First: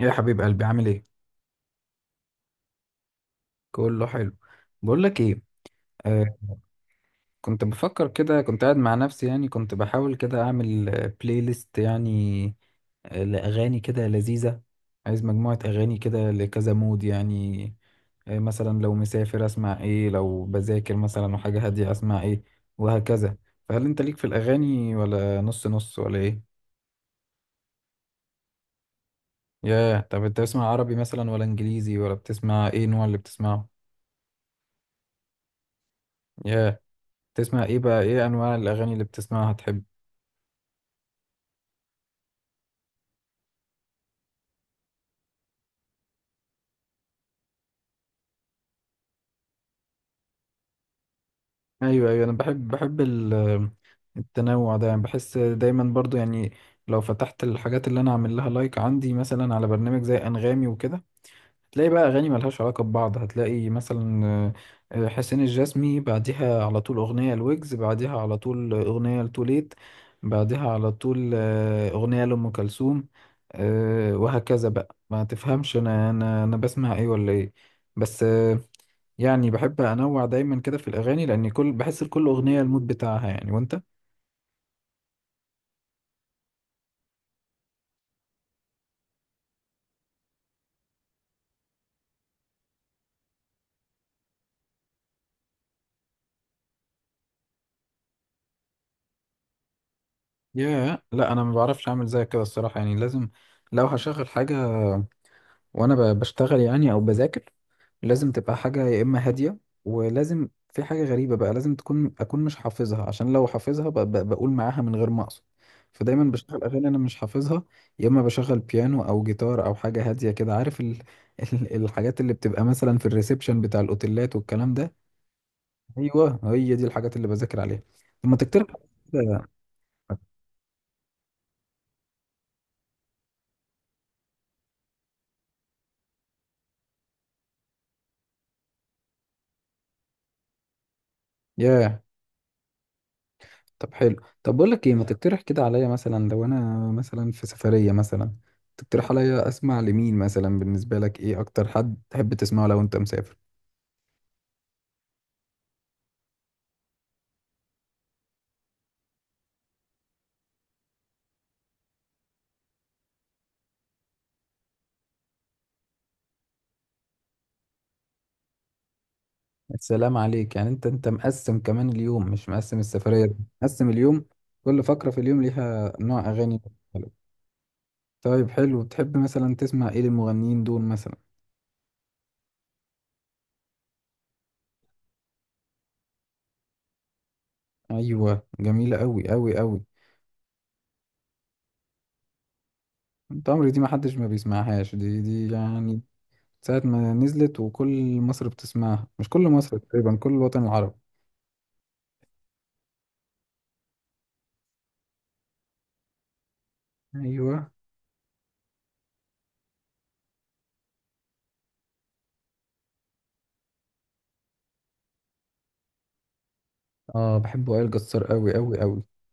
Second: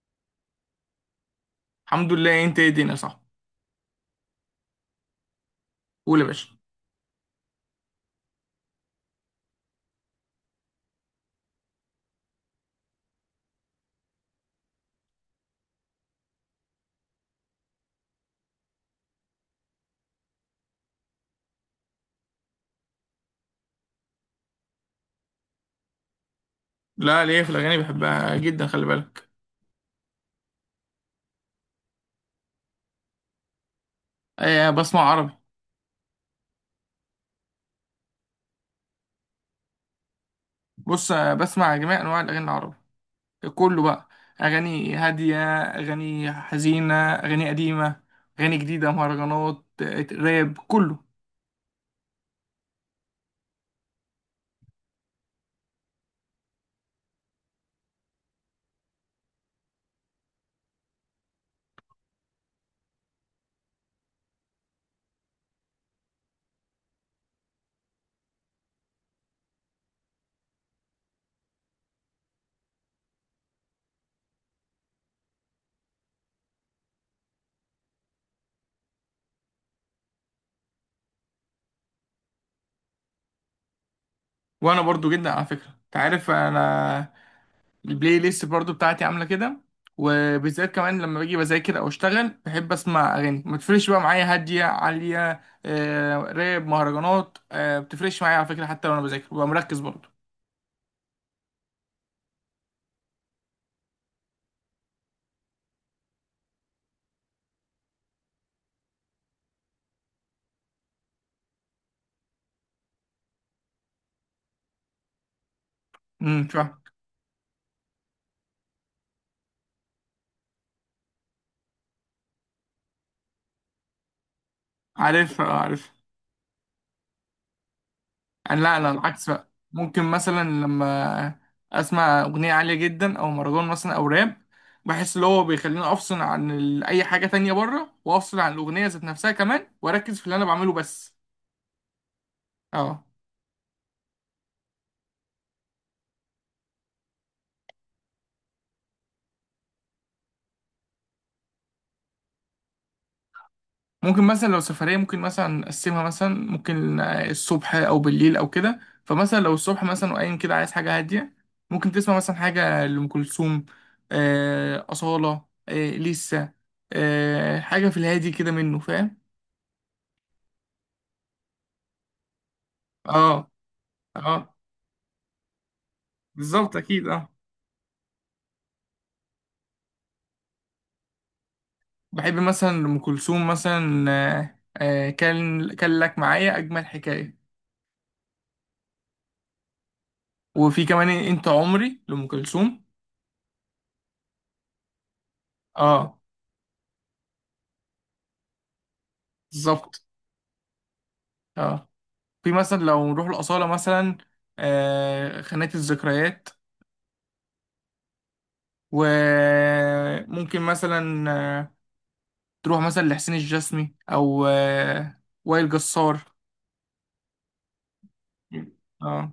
يا حبيب قلبي، عامل ايه؟ الحمد لله، انت ايه؟ الدنيا صح. كله حلو. بقول لك ايه؟ قول يا باشا. آه. كنت بفكر كده، كنت قاعد مع نفسي يعني، كنت بحاول كده اعمل بلاي ليست يعني، لاغاني كده لذيذه. عايز مجموعه اغاني كده لكذا مود يعني. آه، مثلا لو مسافر اسمع ايه، لو بذاكر مثلا وحاجه هاديه اسمع ايه، وهكذا. فهل انت ليك في الاغاني ولا نص نص ولا ايه؟ لا ليه في الاغاني بحبها جدا، خلي بالك. ياه، طب انت بتسمع عربي مثلا ولا انجليزي، ولا بتسمع ايه النوع اللي بتسمعه؟ آه، بسمع عربي. ياه، تسمع ايه بقى، ايه انواع الاغاني اللي بتسمعها تحب؟ بص، بسمع جميع انواع الاغاني العربي. كله بقى، اغاني هاديه، اغاني حزينه، اغاني قديمه، اغاني جديده، مهرجانات، راب، كله. ايوه ايوه، انا بحب بحب التنوع ده يعني، بحس دايما برضو يعني لو فتحت الحاجات اللي انا عامل لها لايك عندي، مثلا على برنامج زي انغامي وكده، هتلاقي بقى اغاني ملهاش علاقه ببعض. هتلاقي مثلا حسين الجسمي، بعديها على طول اغنيه لويجز، بعديها على طول اغنيه لتوليت، بعديها على طول اغنيه لام كلثوم، وهكذا بقى. ما تفهمش انا انا بسمع ايه ولا ايه. بس يعني بحب انوع دايما كده في الاغاني، لان كل بحس لكل اغنيه المود بتاعها يعني. وانت؟ وانا برضو جدا على فكره، انت عارف، انا البلاي ليست برضو بتاعتي عامله كده. وبالذات كمان لما باجي بذاكر او اشتغل بحب اسمع اغاني ما بتفرقش بقى معايا، هاديه، عاليه، راب، مهرجانات، بتفرقش معايا على فكره، حتى وانا بذاكر ببقى مركز برضو. يا لا، انا ما بعرفش اعمل زي كده الصراحه، يعني لازم لو هشغل حاجه وانا بشتغل يعني او بذاكر، لازم تبقى حاجه يا اما هاديه، ولازم في حاجه غريبه بقى، لازم تكون اكون مش حافظها، عشان لو حافظها بقول معاها من غير ما اقصد. فدايما امم، بشغل فاهم. اغاني انا مش حافظها، يا اما بشغل بيانو او جيتار او حاجه هاديه كده، عارف ال... الحاجات اللي بتبقى مثلا في الريسبشن بتاع الاوتيلات والكلام ده. عارف، عارف. ايوه، هي دي الحاجات اللي بذاكر عليها. طب ما انا تقترح لا، لا، العكس كده. بقى، ممكن مثلا لما اسمع اغنيه عاليه جدا او مهرجان مثلا او راب بحس اللي هو بيخليني افصل عن اي حاجه تانية بره، وافصل عن الاغنيه ذات نفسها كمان، واركز في اللي انا بعمله بس. ياه، اه. طب حلو. طب بقول لك ايه، ما تقترح كده عليا. مثلا لو انا مثلا في سفريه مثلا، تقترح عليا اسمع لمين؟ مثلا بالنسبه لك، ايه اكتر حد تحب تسمعه لو انت مسافر؟ ممكن مثلا لو سفرية ممكن مثلا نقسمها، مثلا ممكن الصبح أو بالليل أو كده. فمثلا لو الصبح مثلا وقايم كده عايز حاجة هادية، ممكن تسمع مثلا حاجة لأم كلثوم، أصالة، لسه، حاجة في الهادي كده، منه فاهم. السلام عليك يعني. انت مقسم كمان اليوم، مش مقسم السفريه دي. اه، مقسم اليوم. اه، كل فقره في اليوم ليها نوع اغاني بالظبط أكيد، مختلف. اه. طيب حلو. بتحب مثلا تسمع ايه للمغنيين دول مثلا؟ بحب مثلا أم كلثوم مثلا، كان لك معايا أجمل حكاية. ايوه جميله قوي قوي قوي. وفي كمان إيه، أنت عمري لأم كلثوم. تمري دي ما حدش ما بيسمعهاش، دي يعني اه، ساعة ما نزلت وكل مصر بتسمعها، مش كل مصر، بالظبط، تقريبا كل الوطن العربي. اه. في مثلا لو نروح الأصالة مثلا خانات الذكريات. ايوه. وممكن مثلا آه، تروح مثلا لحسين الجسمي أو وائل جسار. اه بحب وائل جسار قوي قوي قوي. اه،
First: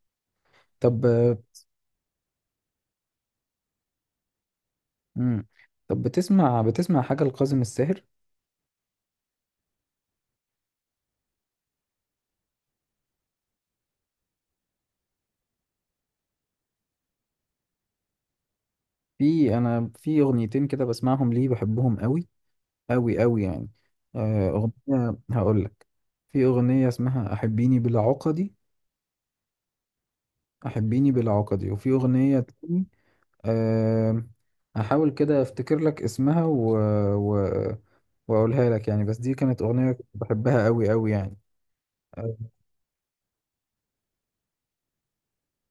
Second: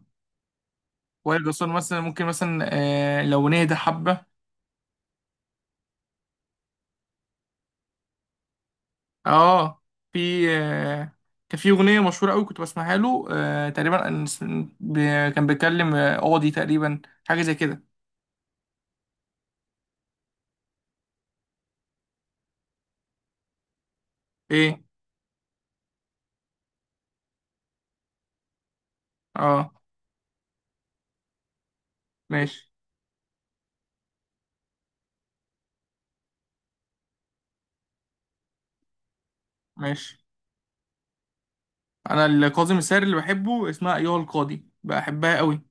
طب. وائل جسار مثلا ممكن مثلا لو نهدى حبة. امم. طب بتسمع، بتسمع حاجة لكاظم الساهر؟ اه، في كان في أغنية مشهورة أوي كنت بسمعها له، تقريبا ب- كان بيتكلم قاضي تقريبا، حاجة زي كده. في، انا في اغنيتين كده بسمعهم ليه، بحبهم قوي قوي قوي يعني. ايه. اغنية هقول لك. في اغنية اسمها احبيني بلا عقدي، اه. احبيني بلا عقدي، وفي اغنية ماشي. تاني. أه. هحاول كده افتكر لك اسمها و... و... واقولها لك يعني. بس دي كانت اغنية كنت ماشي، بحبها قوي قوي يعني. انا أه. الكاظم الساهر اللي بحبه اسمها ايها القاضي، بحبها قوي.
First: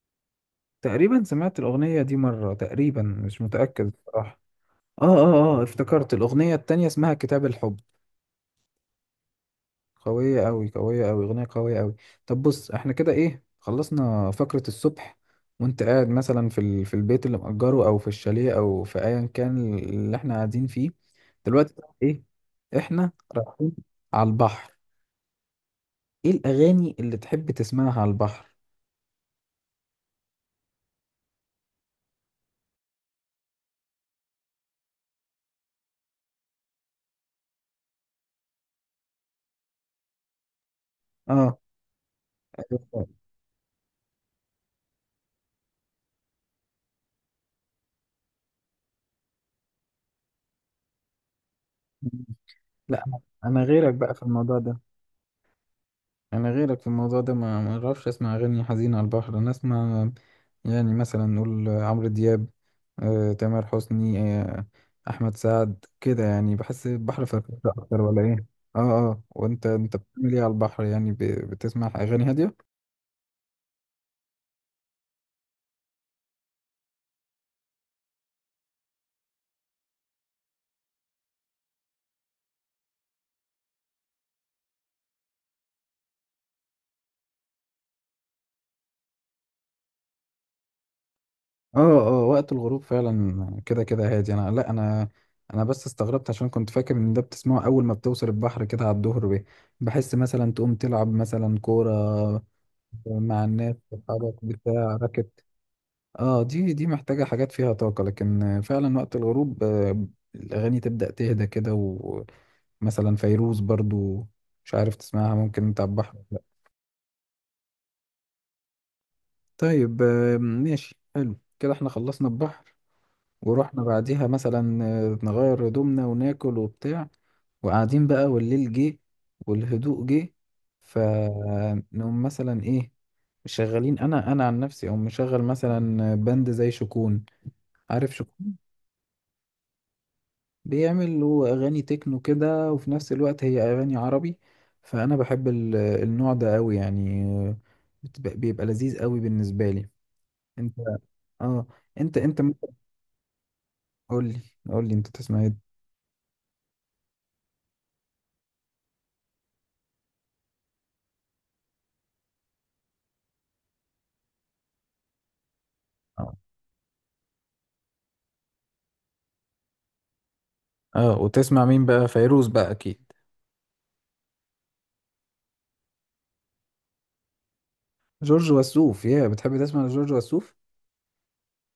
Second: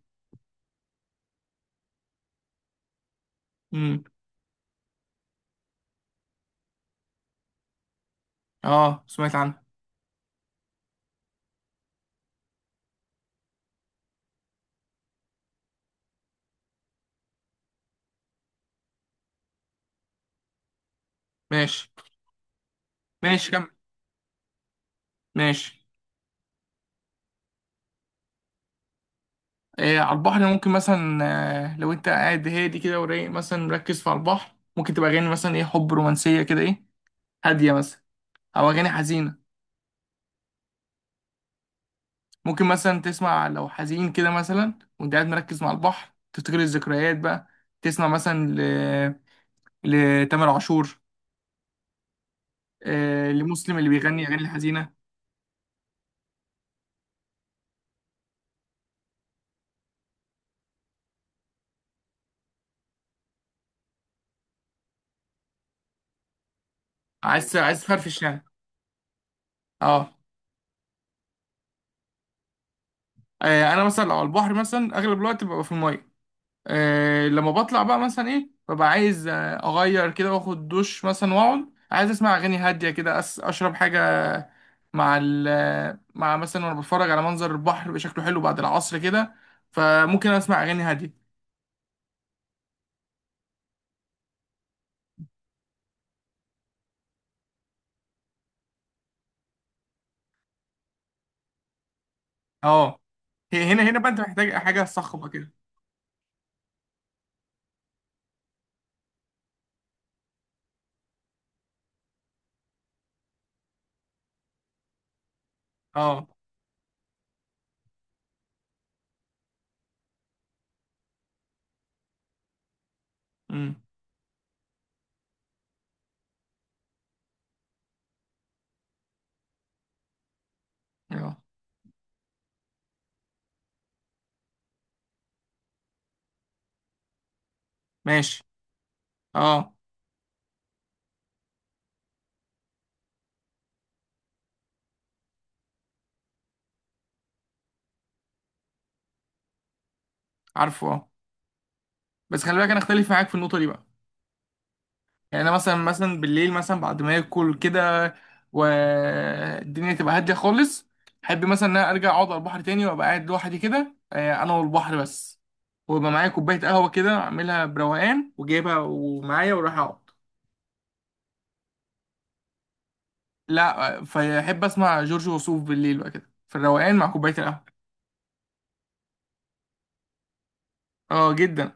تقريبا سمعت الاغنية دي مرة، تقريبا مش متأكد امم. بصراحة. اه اه اه، افتكرت الاغنية التانية، اسمها كتاب الحب. اه، سمعت عنها. قوية أوي، قوية أوي، أغنية قوية أوي. طب بص، احنا كده ايه، خلصنا فقرة الصبح. وانت قاعد مثلا في ال... في البيت اللي مأجره أو في الشاليه أو في أيا كان اللي احنا قاعدين فيه، دلوقتي ماشي. بقى ايه؟ احنا ماشي، كمل. رايحين على البحر. ماشي. ايه الأغاني اللي تحب تسمعها على البحر؟ إيه، على البحر ممكن مثلا لو انت قاعد هادي كده ورايق مثلا مركز في على البحر، ممكن تبقى اغاني مثلا ايه، حب، رومانسيه كده، ايه، هاديه مثلا، او اغاني حزينه. اه. ممكن مثلا تسمع لو حزين كده مثلا وانت قاعد مركز مع البحر، تفتكر الذكريات بقى، تسمع مثلا لتامر عاشور، لا، أنا لمسلم اللي غيرك بقى في بيغني اغاني الموضوع ده. الحزينه. انا غيرك في الموضوع ده، ما اعرفش اسمع اغاني حزينه على البحر. انا اسمع يعني مثلا نقول عمرو دياب، تامر حسني، احمد سعد كده يعني. بحس البحر عايز فرفشه عايز اكتر ولا تفرفش ايه؟ يعني. اه اه. وانت، اه. بتعمل ايه على البحر يعني؟ بتسمع اغاني هاديه؟ انا مثلا لو على البحر مثلا اغلب الوقت ببقى في الميه. لما بطلع بقى مثلا ايه، ببقى عايز اغير كده واخد دش مثلا واقعد عايز اسمع اغاني هاديه كده، اشرب حاجه مع مع مثلا، وانا بتفرج على منظر البحر بيبقى شكله حلو بعد العصر كده، فممكن اسمع اغاني هاديه. اه اه، وقت الغروب فعلا كده كده هادي. انا لا، انا بس استغربت، عشان كنت فاكر ان ده بتسمعه اول ما بتوصل البحر كده على الظهر بيه. بحس مثلا تقوم تلعب مثلا كوره اه، مع الناس هنا هنا بقى انت صحابك محتاج حاجه بتاع صخبه راكت. كده. اه، دي محتاجة حاجات فيها طاقة، لكن فعلا وقت الغروب الأغاني تبدأ تهدى كده. ومثلا فيروز برضو، مش عارف تسمعها ممكن انت على البحر ولا اه. لأ. طيب ماشي حلو كده، احنا خلصنا البحر. امم. ورحنا بعديها مثلا نغير هدومنا وناكل وبتاع. وقاعدين بقى والليل جه والهدوء جه، اه. فنقوم مثلا ايه؟ مشغلين، انا عن نفسي، او مشغل مثلا باند زي شكون. عارف ماشي. شكون؟ اه. بيعمل هو اغاني تكنو كده، وفي نفس الوقت هي اغاني عربي. فانا بحب النوع ده قوي يعني. بتبقى، بيبقى لذيذ قوي بالنسبه لي. انت، عارفه، اه. اه، انت بس خلي ممكن بالك، انا اختلف معاك في النقطه دي بقى. قول لي، قول لي انت تسمع يعني انا ايه؟ مثلا، بالليل مثلا بعد ما اكل كده والدنيا تبقى هاديه خالص، احب مثلا ان انا ارجع اقعد على البحر تاني وابقى قاعد لوحدي كده، انا والبحر بس، ويبقى اه. معايا كوبايه قهوه كده اعملها بروقان وجايبها ومعايا وراح اقعد. وتسمع مين بقى، فيروز بقى اكيد؟ لا، فاحب اسمع جورج وسوف بالليل بقى كده في الروقان مع كوبايه القهوه. جورج وسوف؟ يا، بتحب تسمع لجورج وسوف؟ اه، جدا.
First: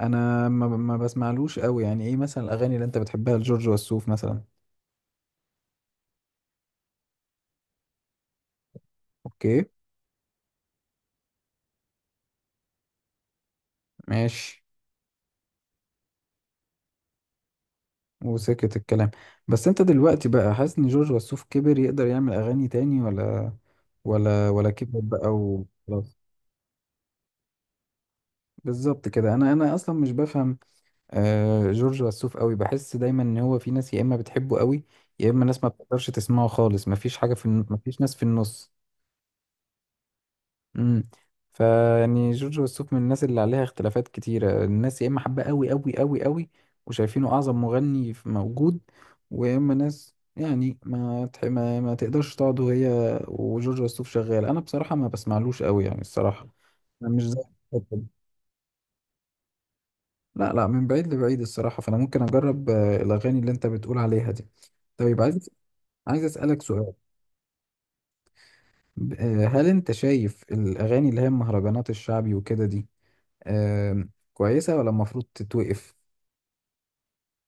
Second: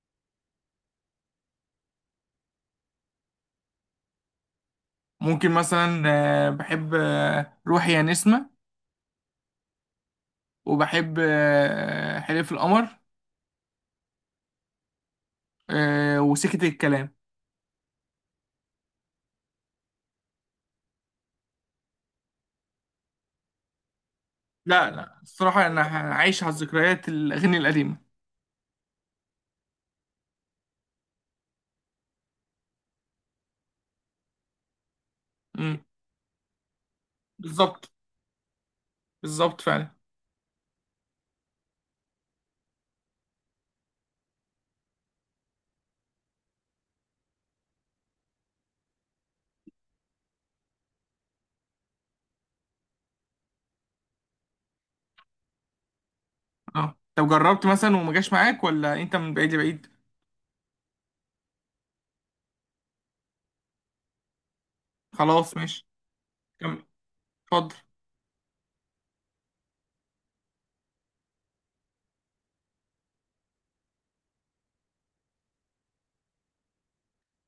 انا ما بسمعلوش قوي يعني. ايه مثلا الاغاني اللي انت بتحبها لجورج وسوف مثلا؟ ممكن مثلا بحب روحي يا نسمه، اوكي. وبحب حلف القمر، ماشي. وسكت الكلام. وسكت الكلام. بس انت دلوقتي بقى حاسس ان جورج وسوف كبر، يقدر يعمل اغاني تاني ولا، ولا لا، كبر لا، بقى الصراحة أنا وخلاص؟ عايش على الذكريات، الأغاني القديمة. بالظبط كده. انا انا اصلا مش بفهم آه جورج وسوف قوي. بحس دايما ان هو في ناس يا اما بتحبه قوي، يا اما ناس ما امم، بتقدرش تسمعه خالص. مفيش حاجه في بالظبط. مفيش ناس في النص. بالظبط فعلا. امم. فيعني جورج وسوف من الناس اللي عليها اختلافات كتيرة. الناس يا اما حابة قوي قوي قوي قوي، وشايفينه اعظم مغني موجود، ويا اما ناس يعني ما تح... ما تقدرش تقعد وهي وجورج وسوف شغال. انا بصراحة ما بسمعلوش قوي يعني الصراحة. اه، انا مش طب زي جربت مثلا الحتة وما دي. جاش معاك، ولا أنت من بعيد لبعيد؟ لا لا، من بعيد لبعيد الصراحة. فانا ممكن اجرب الاغاني اللي انت بتقول عليها دي. طيب عايز، خلاص، ماشي. اسألك كمل. سؤال. اتفضل. هل انت شايف الاغاني اللي هي المهرجانات الشعبي وكده دي، آم، كويسة ولا المفروض تتوقف؟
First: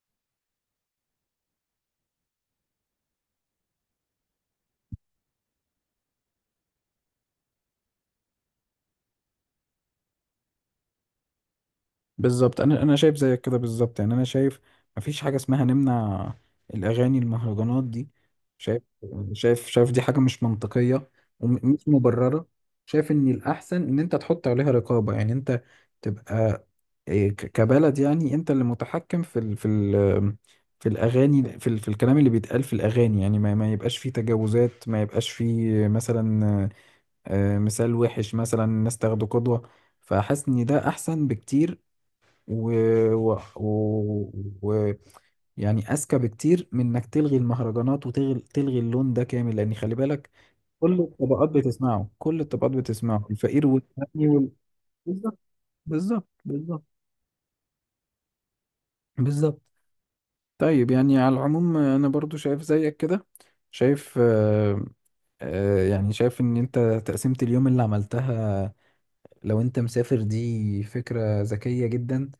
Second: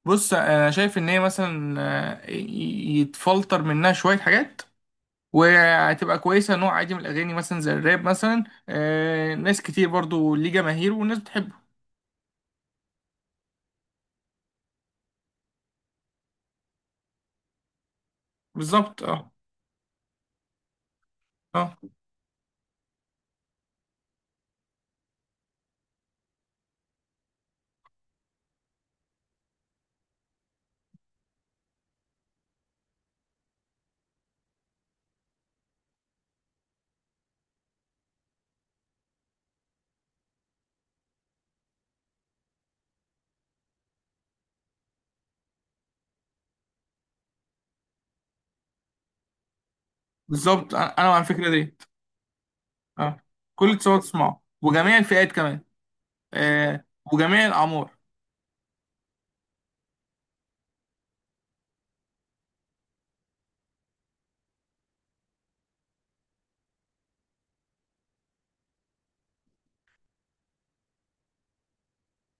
بص، أنا شايف إن هي مثلا يتفلتر منها شوية حاجات، وهتبقى كويسة، نوع عادي من الأغاني مثلا زي الراب مثلا. ناس كتير برضو ليه جماهير، والناس بتحبه. بالظبط، انا انا شايف زيك كده بالظبط يعني. انا شايف مفيش حاجه اسمها نمنع الاغاني المهرجانات دي. شايف، بالظبط، اه. شايف، شايف دي حاجه مش منطقيه اه، ومش مبرره. شايف ان الاحسن ان انت تحط عليها رقابه. يعني انت تبقى إيه، كبلد يعني، انت اللي متحكم في ال، في ال، في الاغاني، في ال، في الكلام اللي بيتقال في الاغاني، يعني ما يبقاش فيه تجاوزات، ما يبقاش فيه مثلا مثال وحش مثلا، الناس تاخده قدوة. فحاسس ان ده احسن بكتير و... و... و... و... يعني اذكى بكتير من انك تلغي المهرجانات وتلغي، اللون ده كامل. لان خلي بالك، بالظبط، أنا كل أنا مع الطبقات الفكرة ديت. بتسمعه، كل الطبقات اه، بتسمعه، الفقير كل تصور والغني تسمعه، وال... وجميع الفئات بالظبط، كمان. بالظبط آه، وجميع الأعمار. بالظبط. طيب يعني على العموم، انا برضو شايف زيك كده. شايف، يعني شايف ان انت تقسيمة اليوم اللي عملتها لو انت مسافر دي فكرة ذكية جدا.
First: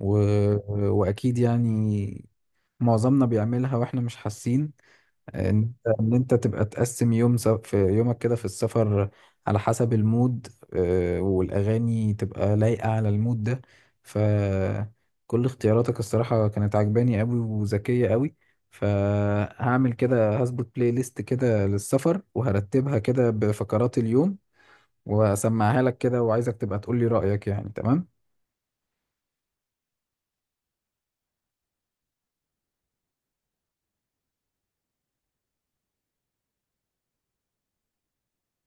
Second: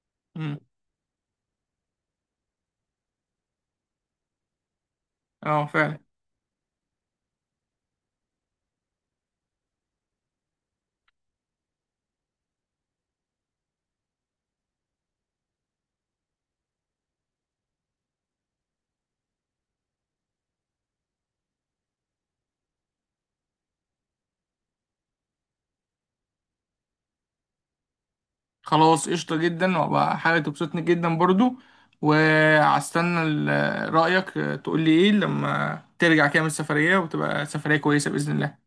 و... مم. واكيد يعني معظمنا بيعملها واحنا مش حاسين، اه، ان انت فعلا. ان انت تبقى تقسم يوم س... في يومك كده في السفر على حسب المود، والاغاني تبقى لايقة على المود ده. فكل اختياراتك الصراحة كانت عجباني قوي وذكية قوي. فهعمل كده، هظبط بلاي ليست كده للسفر، وهرتبها كده بفقرات اليوم، واسمعها لك كده، وعايزك تبقى تقول لي رأيك. يعني تمام. خلاص، قشطة جدا، وبقى حاجة تبسطني جدا برضو. وهستنى رأيك، تقولي ايه لما ترجع كده من السفرية، وتبقى سفرية كويسة بإذن الله.